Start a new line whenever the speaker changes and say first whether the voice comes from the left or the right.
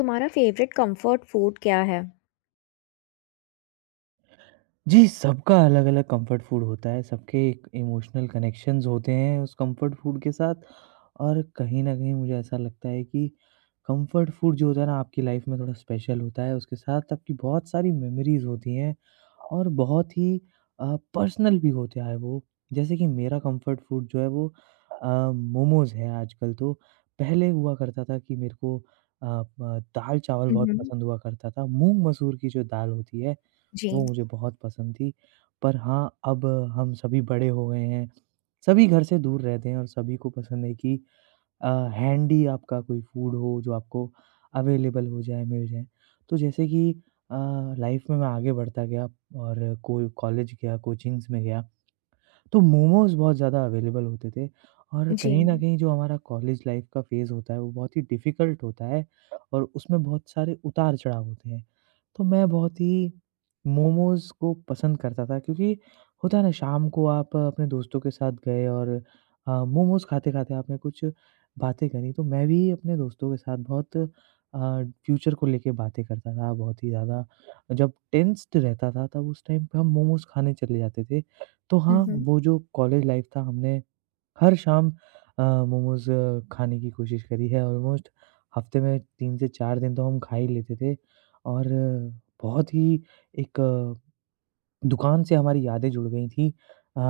left: तुम्हारा favourite comfort food क्या है?
right: जी, सबका अलग-अलग कंफर्ट फूड होता है, सबके एक इमोशनल कनेक्शंस होते हैं उस कंफर्ट फूड के साथ। और कहीं न कहीं मुझे ऐसा लगता है कि कंफर्ट फूड जो होता है ना आपकी लाइफ में थोड़ा स्पेशल होता है, उसके साथ आपकी बहुत सारी मेमोरीज़ होती हैं और बहुत ही पर्सनल भी होता है वो। जैसे कि मेरा कंफर्ट फूड जो है वो मोमोज़ है आजकल तो। पहले हुआ करता था कि मेरे को अ, ब दाल-चावल
left: हुँ,
right: बहुत
left: हुँ।
right: पसंद हुआ करता था, मूँग मसूर की जो दाल होती है वो
left: जी।
right: मुझे बहुत पसंद थी। पर हाँ, अब हम सभी बड़े हो गए हैं, सभी घर से दूर रहते हैं और सभी को पसंद है कि अ, हैंडी आपका कोई फूड हो जो आपको अवेलेबल हो जाए, मिल जाए। तो जैसे कि अ, लाइफ़ में मैं आगे बढ़ता गया और कोई कॉलेज गया, कोचिंग्स में गया तो मोमोज़ बहुत ज़्यादा अवेलेबल होते थे। और कहीं न
left: जी।
right: कहीं जो हमारा कॉलेज लाइफ़ का फ़ेज़ होता है, वो बहुत ही डिफ़िकल्ट होता है और उसमें बहुत सारे उतार-चढ़ाव होते हैं। तो मैं बहुत ही मोमोज़ को पसंद करता था, क्योंकि होता है ना शाम को आप अपने दोस्तों के साथ गए और मोमोज़ खाते-खाते आपने कुछ बातें करी, तो मैं भी अपने दोस्तों के साथ बहुत फ्यूचर को लेके बातें करता था बहुत ही ज़्यादा। जब टेंस्ड रहता था तब उस टाइम पे हम मोमोज़ खाने चले जाते थे। तो
left: हुँ,
right: हाँ,
left: हुँ।
right: वो जो कॉलेज लाइफ़ था हमने हर शाम मोमोज़ खाने की कोशिश करी है ऑलमोस्ट। हफ़्ते में 3 से 4 दिन तो हम खा ही लेते थे और बहुत ही एक दुकान से हमारी यादें जुड़ गई थी। अ,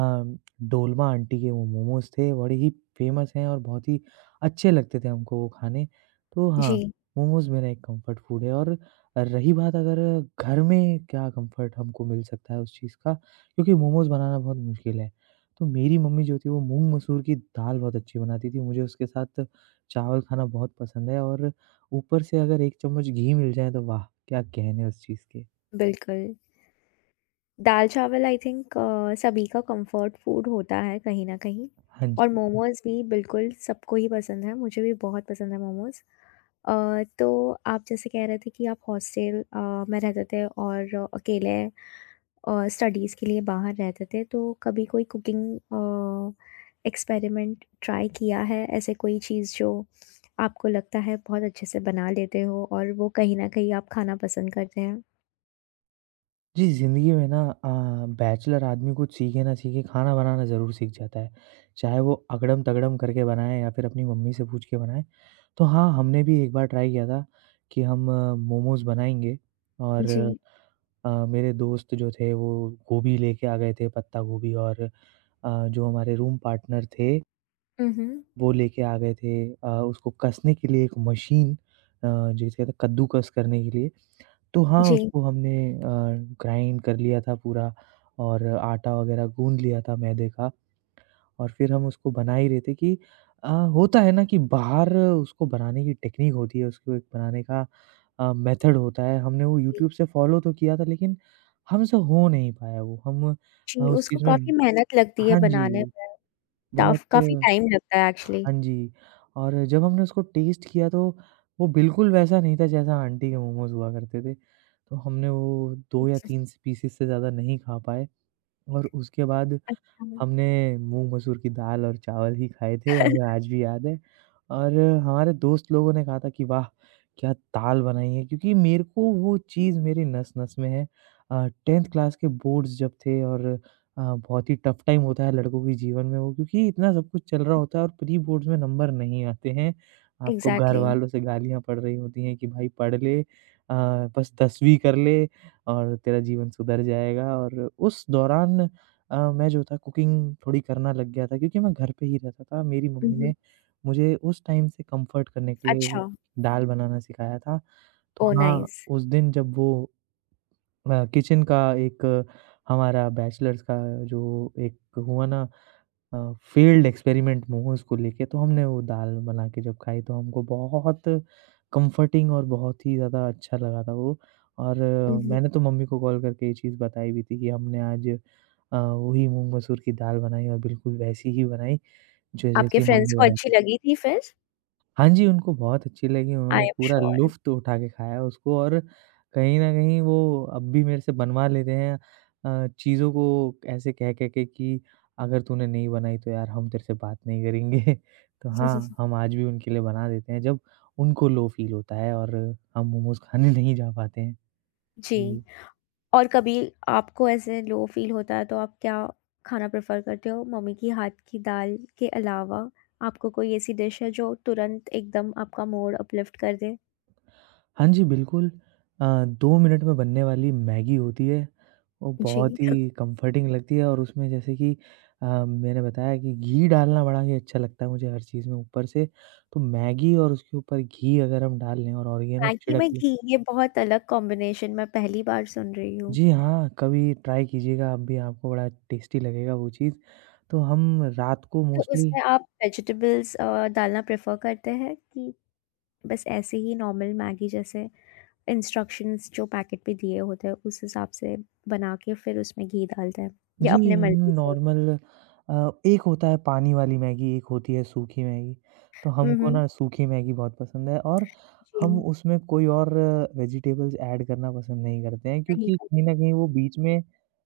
right: डोलमा आंटी के वो मोमोज़ थे, बड़े ही फ़ेमस हैं और बहुत ही अच्छे लगते थे हमको वो खाने। तो हाँ,
left: जी,
right: मोमोज़ मेरा एक कम्फ़र्ट फ़ूड है। और रही बात अगर घर में क्या कम्फ़र्ट हमको मिल सकता है उस चीज़ का, क्योंकि मोमोज़ बनाना बहुत मुश्किल है। तो मेरी मम्मी जो थी वो मूँग मसूर की दाल बहुत अच्छी बनाती थी, मुझे उसके साथ चावल खाना बहुत पसंद है और ऊपर से अगर 1 चम्मच घी मिल जाए तो वाह! क्या कहने उस चीज़ के।
left: बिल्कुल। दाल-चावल आई थिंक सभी का कम्फ़र्ट फ़ूड होता है कहीं न कहीं।
right: हाँ
left: और
right: जी।
left: मोमोज़ भी बिल्कुल सबको ही पसंद है, मुझे भी बहुत पसंद है मोमोज़। तो आप जैसे कह रहे थे कि आप हॉस्टल में रहते थे और अकेले स्टडीज़ के लिए बाहर रहते थे, तो कभी कोई कुकिंग एक्सपेरिमेंट ट्राई किया है? ऐसे कोई चीज़ जो आपको लगता है बहुत अच्छे से बना लेते हो और वो कहीं ना कहीं आप खाना पसंद करते हैं?
right: जी, ज़िंदगी में ना अ, बैचलर आदमी कुछ सीखे ना सीखे खाना बनाना ज़रूर सीख जाता है। चाहे वो अगड़म-तगड़म करके बनाए या फिर अपनी मम्मी से पूछ के बनाए। तो हाँ, हमने भी एक बार ट्राई किया था कि हम मोमोज़ बनाएँगे, और
left: जी।
right: मेरे दोस्त जो थे वो गोभी लेके आ गए थे, पत्ता गोभी। और जो हमारे रूम पार्टनर थे
left: हम्म।
right: वो लेके आ गए थे उसको कसने के लिए एक मशीन, जिसे कहते हैं कद्दूकस करने के लिए। तो हाँ,
left: जी।
right: उसको हमने ग्राइंड कर लिया था पूरा और आटा वगैरह गूँध लिया था मैदे का। और फिर हम उसको बना ही रहे थे कि अ, होता है ना कि बाहर उसको बनाने की टेक्नीक होती है, उसको एक बनाने का मेथड होता है। हमने वो
left: जी।
right: यूट्यूब से फ़ॉलो तो किया था, लेकिन हमसे हो नहीं पाया वो। हम
left: जी,
right: उस
left: उसको
right: चीज़ में।
left: काफ़ी मेहनत लगती है
right: हाँ
left: बनाने
right: जी,
left: में।
right: बहुत।
left: टफ, काफ़ी टाइम लगता है एक्चुअली।
right: हाँ जी, और जब हमने उसको टेस्ट किया तो वो बिल्कुल वैसा नहीं था जैसा आंटी के मोमोज़ हुआ करते थे। तो हमने वो 2 या 3 पीसेस से ज़्यादा नहीं खा पाए और उसके बाद
left: अच्छा।
right: हमने मूँग मसूर की दाल और चावल ही खाए थे, हमें आज भी याद है। और हमारे दोस्त लोगों ने कहा था कि वाह! क्या दाल बनाई है, क्योंकि मेरे को वो चीज़ मेरी नस-नस में है। 10th क्लास के बोर्ड्स जब थे, और बहुत ही टफ टाइम होता है लड़कों के जीवन में वो, क्योंकि इतना सब कुछ चल रहा होता है और प्री बोर्ड्स में नंबर नहीं आते हैं। आपको
left: एग्जैक्टली।
right: घरवालों से गालियाँ पड़ रही होती हैं कि भाई पढ़ ले, बस 10वीं कर ले और तेरा जीवन सुधर जाएगा। और उस दौरान मैं जो था कुकिंग थोड़ी करना लग गया था क्योंकि मैं घर पे ही रहता था। मेरी मम्मी ने
left: हम्म।
right: मुझे उस टाइम से कम्फर्ट करने के लिए वो
left: अच्छा।
right: दाल बनाना सिखाया था। तो
left: ओ
right: हाँ,
left: नाइस।
right: उस दिन जब वो किचन का एक हमारा बैचलर्स का जो एक हुआ ना अ, फ़ील्ड एक्सपेरिमेंट मोमोज़ को लेके, तो हमने वो दाल बना के जब खाई तो हमको बहुत कम्फ़र्टिंग और बहुत ही ज़्यादा अच्छा लगा था वो। और
left: हम्म।
right: मैंने तो मम्मी को कॉल करके ये चीज़ बताई भी थी कि हमने आज वही मूँग मसूर की दाल बनाई और बिल्कुल वैसी ही बनाई जो
left: आपके
right: जैसी
left: फ्रेंड्स
right: मम्मी
left: को अच्छी
right: बनाती थी।
left: लगी थी फिर?
right: हाँ जी, उनको बहुत अच्छी लगी, उन्होंने
left: आई एम
right: पूरा
left: श्योर।
right: लुफ़्त उठा के खाया उसको, और कहीं न कहीं वो अब भी मेरे से बनवा लेते हैं चीज़ों को ऐसे कह कह के कि अगर तूने नहीं बनाई तो यार हम तेरे से बात नहीं करेंगे। तो हाँ, हम आज भी उनके लिए बना देते हैं जब उनको लो फ़ील होता है और हम मोमोज़ खाने नहीं जा पाते हैं।
left: जी।
right: जी।
left: और कभी आपको ऐसे लो फ़ील होता है तो आप क्या खाना प्रेफ़र करते हो? मम्मी की हाथ की दाल के अलावा आपको कोई ऐसी डिश है जो तुरंत एकदम आपका मूड अपलिफ्ट कर दे?
right: हाँ जी, बिल्कुल। अ, 2 मिनट में बनने वाली मैगी होती है, वो
left: जी।
right: बहुत ही कम्फ़र्टिंग लगती है और उसमें जैसे कि मैंने बताया कि घी डालना बड़ा ही अच्छा लगता है मुझे हर चीज़ में ऊपर से, तो मैगी और उसके ऊपर घी अगर हम डाल लें और ऑरिगेनो
left: मैगी
right: छिड़क
left: में
right: लें।
left: घी, ये बहुत अलग कॉम्बिनेशन मैं पहली बार सुन रही हूँ।
right: जी हाँ, कभी ट्राई कीजिएगा आप भी, आपको बड़ा टेस्टी लगेगा वो चीज़। तो हम रात को
left: तो
right: मोस्टली।
left: उसमें आप वेजिटेबल्स डालना प्रेफ़र करते हैं, कि बस ऐसे ही नॉर्मल मैगी जैसे इंस्ट्रक्शंस जो पैकेट में दिए होते हैं उस हिसाब से बना के फिर उसमें घी डालते हैं, या
right: जी,
left: अपने
right: हम
left: मर्ज़ी से?
right: नॉर्मल अ, एक होता है पानी वाली मैगी, एक होती है सूखी मैगी। तो
left: हुँ,
right: हमको
left: हुँ।
right: ना सूखी मैगी बहुत पसंद है और हम
left: जी।
right: उसमें कोई और वेजिटेबल्स ऐड करना पसंद नहीं करते हैं,
left: नहीं।
right: क्योंकि कहीं न कहीं वो बीच में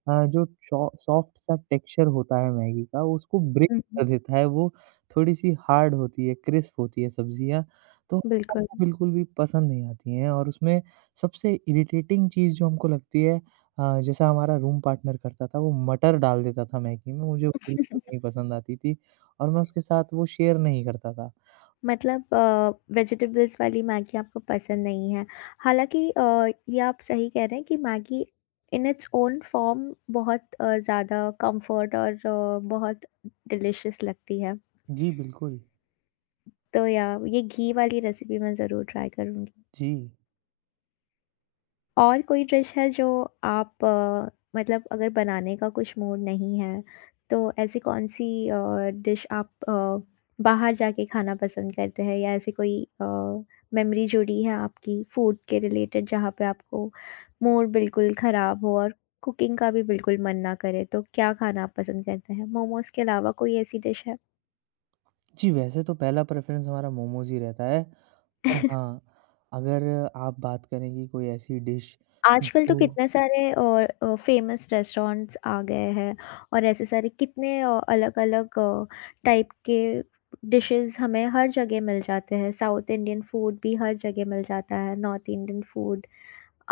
right: जो सॉ सॉफ्ट सा टेक्सचर होता है मैगी का, वो उसको ब्रेक
left: हुँ, हुँ।
right: कर देता है। वो थोड़ी-सी हार्ड होती है, क्रिस्प होती है सब्ज़ियाँ, तो
left: बिल्कुल।
right: हमको बिल्कुल भी पसंद नहीं आती हैं। और उसमें सबसे इरिटेटिंग चीज़ जो हमको लगती है, हाँ, जैसा हमारा रूम पार्टनर करता था, वो मटर डाल देता था मैगी में, मुझे वो बिल्कुल नहीं पसंद आती थी और मैं उसके साथ वो शेयर नहीं करता था।
left: मतलब वेजिटेबल्स वाली मैगी आपको पसंद नहीं है। हालाँकि ये आप सही कह रहे हैं कि Maggi in its own form बहुत ज़्यादा कम्फर्ट और बहुत डिलिशियस लगती है।
right: जी, बिल्कुल।
left: तो या ये घी वाली रेसिपी मैं ज़रूर ट्राई करूँगी।
right: जी।
left: और कोई डिश है जो आप मतलब अगर बनाने का कुछ मूड नहीं है, तो ऐसी कौन-सी डिश आप बाहर जाके खाना पसंद करते हैं? या ऐसी कोई मेमोरी जुड़ी है आपकी फूड के रिलेटेड जहाँ पे आपको मूड बिल्कुल ख़राब हो और कुकिंग का भी बिल्कुल मन ना करे, तो क्या खाना आप पसंद करते हैं? मोमोज़ के अलावा कोई ऐसी डिश है?
right: जी, वैसे तो पहला प्रेफ़रेंस हमारा मोमोज़ ही रहता है, पर हाँ, अगर आप बात करें कि कोई ऐसी डिश
left: आजकल तो
right: जो।
left: कितने सारे और फ़ेमस रेस्टोरेंट्स आ गए हैं, और ऐसे सारे कितने अलग-अलग टाइप के डिशेज़ हमें हर जगह मिल जाते हैं। साउथ इंडियन फूड भी हर जगह मिल जाता है, नॉर्थ इंडियन फूड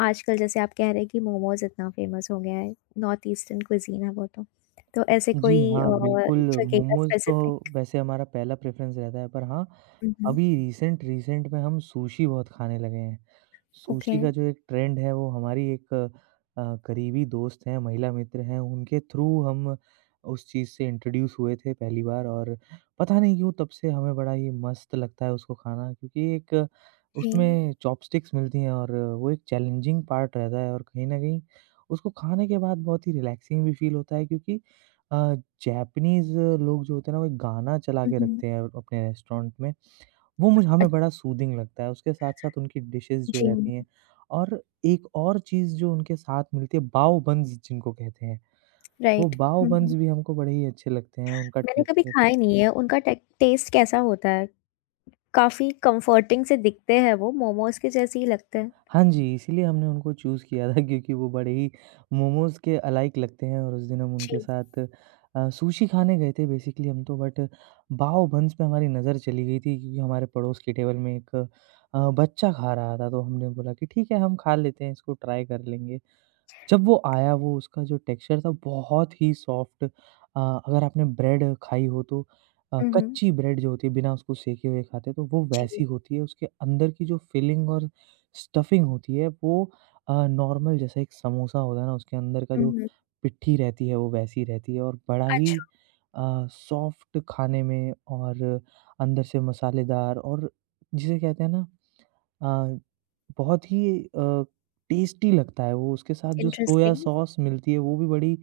left: आजकल, जैसे आप कह रहे हैं कि मोमोज़ इतना फ़ेमस हो गया है, नॉर्थ ईस्टर्न क्विज़ीन है वो तो। तो ऐसे
right: जी
left: कोई
right: हाँ, बिल्कुल।
left: जगह का
right: मोमोज़ तो
left: स्पेसिफ़िक।
right: वैसे हमारा पहला प्रेफ़रेंस रहता है, पर हाँ,
left: हुँ, हुँ।
right: अभी रिसेंट रिसेंट में हम सुशी बहुत खाने लगे हैं।
left: ओके।
right: सुशी का जो एक ट्रेंड है वो हमारी एक करीबी दोस्त हैं, महिला मित्र हैं, उनके थ्रू हम उस चीज़ से इंट्रोड्यूस हुए थे पहली बार। और पता नहीं क्यों तब से हमें बड़ा ही मस्त लगता है उसको खाना, क्योंकि एक
left: जी।
right: उसमें चॉपस्टिक्स मिलती हैं और वो एक चैलेंजिंग पार्ट रहता है और कहीं न कहीं उसको खाने के बाद बहुत ही रिलैक्सिंग भी फ़ील होता है, क्योंकि अ, जैपनीज़ लोग जो होते हैं ना, वो एक गाना चला
left: हुँ,
right: के
left: हुँ।
right: रखते हैं अपने रेस्टोरेंट में। वो मुझे
left: अ,
right: हमें बड़ा सूदिंग लगता है, उसके साथ-साथ उनकी डिशेज़ जो
left: जी।
right: रहती हैं। और एक और चीज़ जो उनके साथ मिलती है, बाओ बन्स जिनको कहते हैं। वो
left: राइट।
right: बाओ
left: हुँ,
right: बन्स
left: हुँ।
right: भी हमको बड़े ही अच्छे लगते हैं, उनका
left: मैंने कभी
right: टेक्सचर।
left: खाए नहीं है, उनका टे टेस्ट कैसा होता है? काफ़ी कम्फर्टिंग से दिखते हैं वो, मोमोज़ के जैसे ही लगते हैं।
right: हाँ जी, इसीलिए हमने उनको चूज़ किया था, क्योंकि वो बड़े ही मोमोज़ के अलाइक लगते हैं। और उस दिन हम
left: जी।
right: उनके साथ सुशी खाने गए थे बेसिकली हम तो, बट बाव बन्स पे हमारी नज़र चली गई थी, क्योंकि हमारे पड़ोस की टेबल में एक बच्चा खा रहा था, तो हमने बोला कि ठीक है हम खा लेते हैं इसको, ट्राई कर लेंगे। जब वो आया वो उसका जो टेक्सचर था बहुत ही सॉफ्ट, अगर आपने ब्रेड खाई हो तो
left: हुँ, हुँ।
right: कच्ची ब्रेड जो होती है बिना उसको सेके हुए खाते तो वो
left: जी।
right: वैसी होती है, उसके अंदर की जो फिलिंग और स्टफिंग होती है वो नॉर्मल, जैसा एक समोसा होता है ना उसके अंदर का
left: हुँ,
right: जो
left: हुँ।
right: पिट्ठी रहती है वो वैसी रहती है, और बड़ा ही
left: अच्छा।
right: सॉफ्ट खाने में और अंदर से मसालेदार और जिसे कहते हैं ना अ, बहुत ही टेस्टी लगता है वो, उसके साथ जो सोया
left: इंटरेस्टिंग।
right: सॉस मिलती है वो भी बड़ी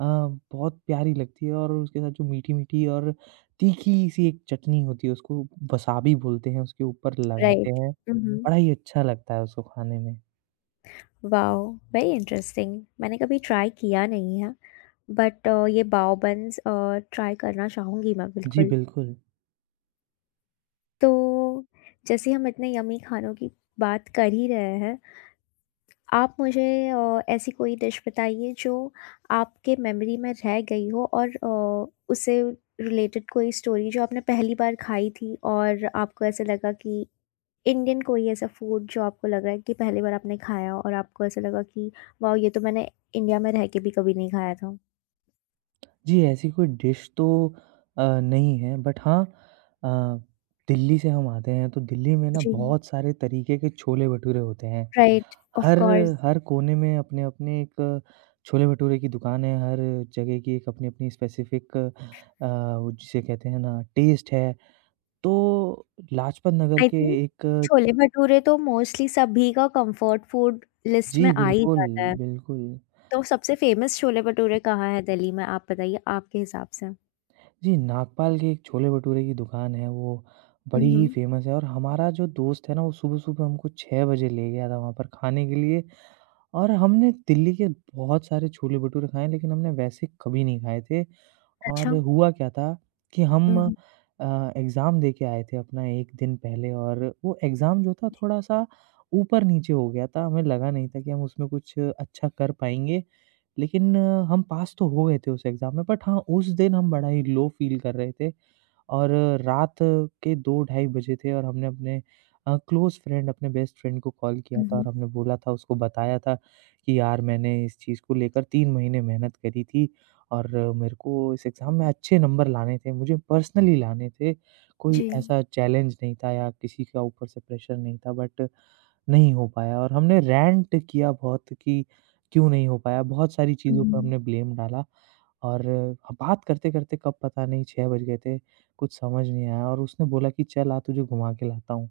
right: बहुत प्यारी लगती है, और उसके साथ जो मीठी-मीठी और तीखी-सी एक चटनी होती है उसको वसाबी बोलते हैं, उसके ऊपर लगाते
left: राइट।
right: हैं,
left: हुँ, हुँ।
right: बड़ा ही अच्छा लगता है उसको खाने में।
left: वॉव! Very interesting. मैंने कभी ट्राई किया नहीं है, बट ये बाव बन्स ट्राई करना चाहूँगी मैं
right: जी,
left: बिल्कुल।
right: बिल्कुल।
left: तो जैसे हम इतने यम्मी खानों की बात कर ही रहे हैं, आप मुझे ऐसी कोई डिश बताइए जो आपके मेमोरी में रह गई हो, और उससे रिलेटेड कोई स्टोरी जो आपने पहली बार खाई थी और आपको ऐसा लगा कि इंडियन कोई ऐसा फूड जो आपको लग रहा है कि पहली बार आपने खाया और आपको ऐसा लगा कि वाह, ये तो मैंने इंडिया में रह के भी कभी नहीं खाया था।
right: जी, ऐसी कोई डिश तो नहीं है, बट हाँ अ, दिल्ली से हम आते हैं तो दिल्ली में ना
left: जी।
right: बहुत सारे तरीके के छोले भटूरे होते हैं।
left: राइट, ऑफ
right: हर
left: कोर्स।
right: हर कोने में अपने-अपने एक छोले-भटूरे की दुकान है, हर जगह की एक अपनी-अपनी स्पेसिफिक वो जिसे कहते हैं ना टेस्ट है। तो लाजपत नगर
left: आई
right: के
left: थिंक
right: एक।
left: छोले भटूरे तो मोस्टली सभी का कंफर्ट फूड लिस्ट
right: जी
left: में आ ही
right: बिल्कुल,
left: जाता है।
right: बिल्कुल।
left: तो सबसे फ़ेमस छोले भटूरे कहाँ हैं दिल्ली में? आप बताइए, आपके हिसाब से?
right: जी, नागपाल के एक छोले-भटूरे की दुकान है, वो बड़ी
left: उहुँ।
right: ही फ़ेमस है। और हमारा जो दोस्त है ना, वो सुबह-सुबह हमको 6 बजे ले गया था वहाँ पर खाने के लिए और हमने दिल्ली के बहुत सारे छोले-भटूरे खाए हैं, लेकिन हमने वैसे कभी नहीं खाए थे।
left: अच्छा।
right: और हुआ क्या था कि हम
left: उहुँ,
right: एग्ज़ाम देके आए थे अपना 1 दिन पहले, और वो एग्ज़ाम जो था थोड़ा-सा ऊपर-नीचे हो गया था। हमें लगा नहीं था कि हम उसमें कुछ अच्छा कर पाएँगे। लेकिन हम पास तो हो गए थे उस एग्ज़ाम में, बट हाँ, उस दिन हम बड़ा ही लो फ़ील कर रहे थे। और रात के 2 ढाई बजे थे और हमने अपने क्लोज़ फ्रेंड, अपने बेस्ट फ्रेंड को कॉल किया था,
left: उहुँ।
right: और हमने बोला था, उसको बताया था कि यार, मैंने इस चीज़ को लेकर 3 महीने मेहनत करी थी। और मेरे को इस एग्ज़ाम में अच्छे नंबर लाने थे, मुझे पर्सनली लाने थे। कोई
left: जी।
right: ऐसा चैलेंज नहीं था या किसी का ऊपर से प्रेशर नहीं था, बट नहीं हो पाया। और हमने रैंट किया बहुत कि क्यों नहीं हो पाया, बहुत सारी चीज़ों पे
left: उहुँ।
right: हमने ब्लेम डाला। और बात करते-करते कब पता नहीं 6 बज गए थे, कुछ समझ नहीं आया, और उसने बोला कि चल आ, तुझे घुमा के लाता हूँ।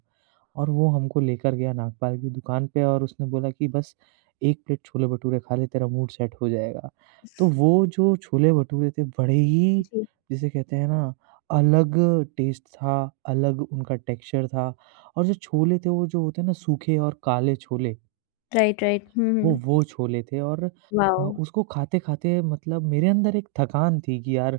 right: और वो हमको लेकर गया नागपाल की दुकान पे और उसने बोला कि बस 1 प्लेट छोले-भटूरे खा ले, तेरा मूड सेट हो जाएगा। तो वो जो छोले-भटूरे थे, बड़े ही,
left: जी।
right: जिसे कहते हैं ना, अलग टेस्ट था, अलग उनका टेक्सचर था। और जो छोले थे, वो जो होते हैं ना, सूखे और काले छोले,
left: राइट, राइट। हुँ,
right: वो
left: हुँ।
right: वो छोले थे। और
left: वॉव!
right: उसको खाते-खाते, मतलब मेरे अंदर एक थकान थी कि यार,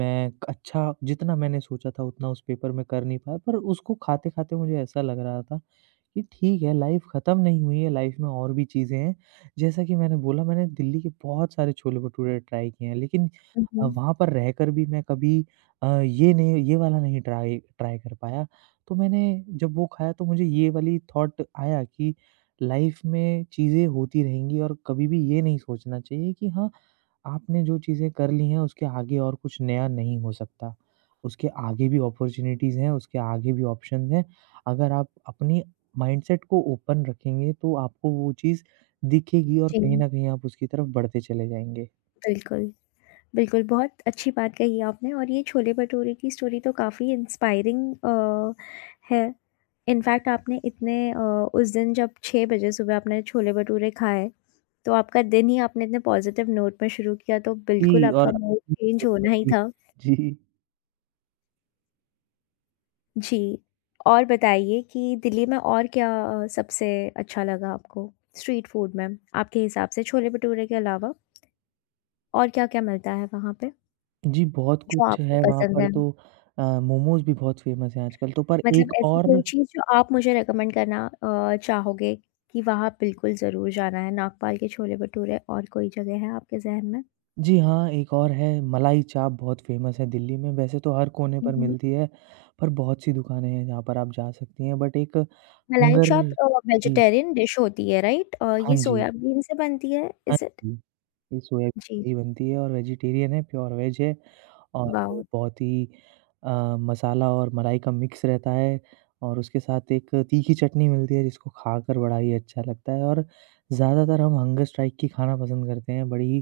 right: अच्छा, जितना मैंने सोचा था उतना उस पेपर में कर नहीं पाया। पर उसको खाते-खाते मुझे ऐसा लग रहा था कि ठीक है, लाइफ ख़त्म नहीं हुई है, लाइफ में और भी चीज़ें हैं। जैसा कि मैंने बोला, मैंने दिल्ली के बहुत सारे छोले-भटूरे ट्राई किए हैं, लेकिन
left: उहुँ।
right: वहाँ पर रहकर भी मैं कभी ये वाला नहीं ट्राई ट्राई कर पाया। तो मैंने जब वो खाया, तो मुझे ये वाली थॉट आया कि लाइफ में चीज़ें होती रहेंगी, और कभी भी ये नहीं सोचना चाहिए कि हाँ, आपने जो चीज़ें कर ली हैं, उसके आगे और कुछ नया नहीं हो सकता। उसके आगे भी अपॉर्च्युनिटीज़ हैं, उसके आगे भी ऑप्शंस हैं। अगर आप अपनी माइंडसेट को ओपन रखेंगे, तो आपको वो चीज़ दिखेगी, और
left: जी,
right: कहीं न कहीं आप उसकी तरफ बढ़ते चले जाएँगे।
left: बिल्कुल। बिल्कुल, बहुत अच्छी बात कही आपने। और ये छोले भटूरे की स्टोरी तो काफ़ी इंस्पायरिंग है। इनफैक्ट आपने इतने उस दिन जब 6 बजे सुबह आपने छोले भटूरे खाए, तो आपका दिन ही आपने इतने पॉज़िटिव नोट में शुरू किया, तो
right: जी।
left: बिल्कुल आपका
right: और
left: मूड चेंज होना ही
right: जी।
left: था।
right: जी,
left: जी। और बताइए कि दिल्ली में और क्या सबसे अच्छा लगा आपको स्ट्रीट फूड में? आपके हिसाब से छोले-भटूरे के अलावा और क्या-क्या मिलता है वहाँ पे,
right: जी, बहुत
left: जो
right: कुछ
left: आपको
right: है वहाँ
left: पसंद
right: पर
left: है?
right: तो। मोमोज़ भी बहुत फ़ेमस हैं आजकल, तो पर
left: मतलब
right: एक
left: ऐसी
right: और,
left: कोई चीज़ जो आप मुझे रेकमेंड करना चाहोगे कि वहाँ बिल्कुल ज़रूर जाना है, नागपाल के छोले-भटूरे? और कोई जगह है आपके ज़हन में?
right: जी हाँ, एक और है। मलाई चाप बहुत फ़ेमस है दिल्ली में, वैसे तो हर कोने
left: हुँ,
right: पर
left: हुँ।
right: मिलती है, पर बहुत-सी दुकानें हैं जहाँ पर आप जा सकती हैं, बट एक
left: मलाई
right: हंगर।
left: चाप
right: जी,
left: वेजिटेरियन डिश होती है राइट?
right: हाँ
left: ये
right: जी,
left: सोयाबीन से बनती है,
right: हाँ
left: इज़ इट?
right: जी, ये सोयाबीन
left: जी।
right: से ही बनती है और वेजिटेरियन है, प्योर वेज है। और
left: वाओ!
right: बहुत ही अ, मसाला और मलाई का मिक्स रहता है, और उसके साथ एक तीखी चटनी मिलती है जिसको खाकर बड़ा ही अच्छा लगता है। और ज़्यादातर हम हंगर स्ट्राइक ही खाना पसंद करते हैं, बड़ी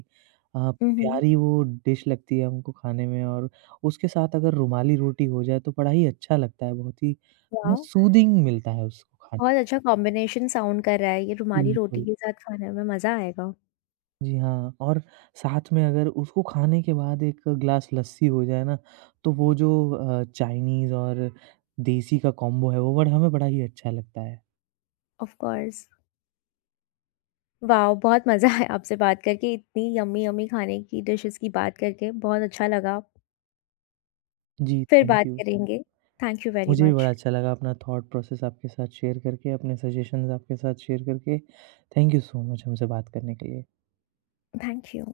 right: अ,
left: हुँ, हुँ।
right: प्यारी वो डिश लगती है हमको खाने में। और उसके साथ अगर रुमाली रोटी हो जाए, तो बड़ा ही अच्छा लगता है, बहुत ही
left: वाओ!
right: सूदिंग मिलता है उसको खाने।
left: बहुत अच्छा कॉम्बिनेशन साउंड कर रहा है, ये रुमाली रोटी
right: बिल्कुल।
left: के साथ खाने में मज़ा आएगा।
right: जी हाँ, और साथ में अगर उसको खाने के बाद एक ग्लास लस्सी हो जाए ना, तो वो जो चाइनीज़ और देसी का कॉम्बो है, वो बड़ा, हमें बड़ा ही अच्छा लगता है।
left: Of course. वॉव! बहुत मज़ा आया आपसे बात करके, इतनी यम्मी यम्मी खाने की डिशेज़ की बात करके बहुत अच्छा लगा।
right: जी,
left: फिर
right: थैंक
left: बात
right: यू।
left: करेंगे। थैंक यू वेरी
right: मुझे भी बड़ा
left: मच।
right: अच्छा लगा अपना थॉट प्रोसेस आपके साथ शेयर करके, अपने सजेशंस आपके साथ शेयर करके। थैंक यू सो मच हमसे बात करने के लिए।
left: Thank you.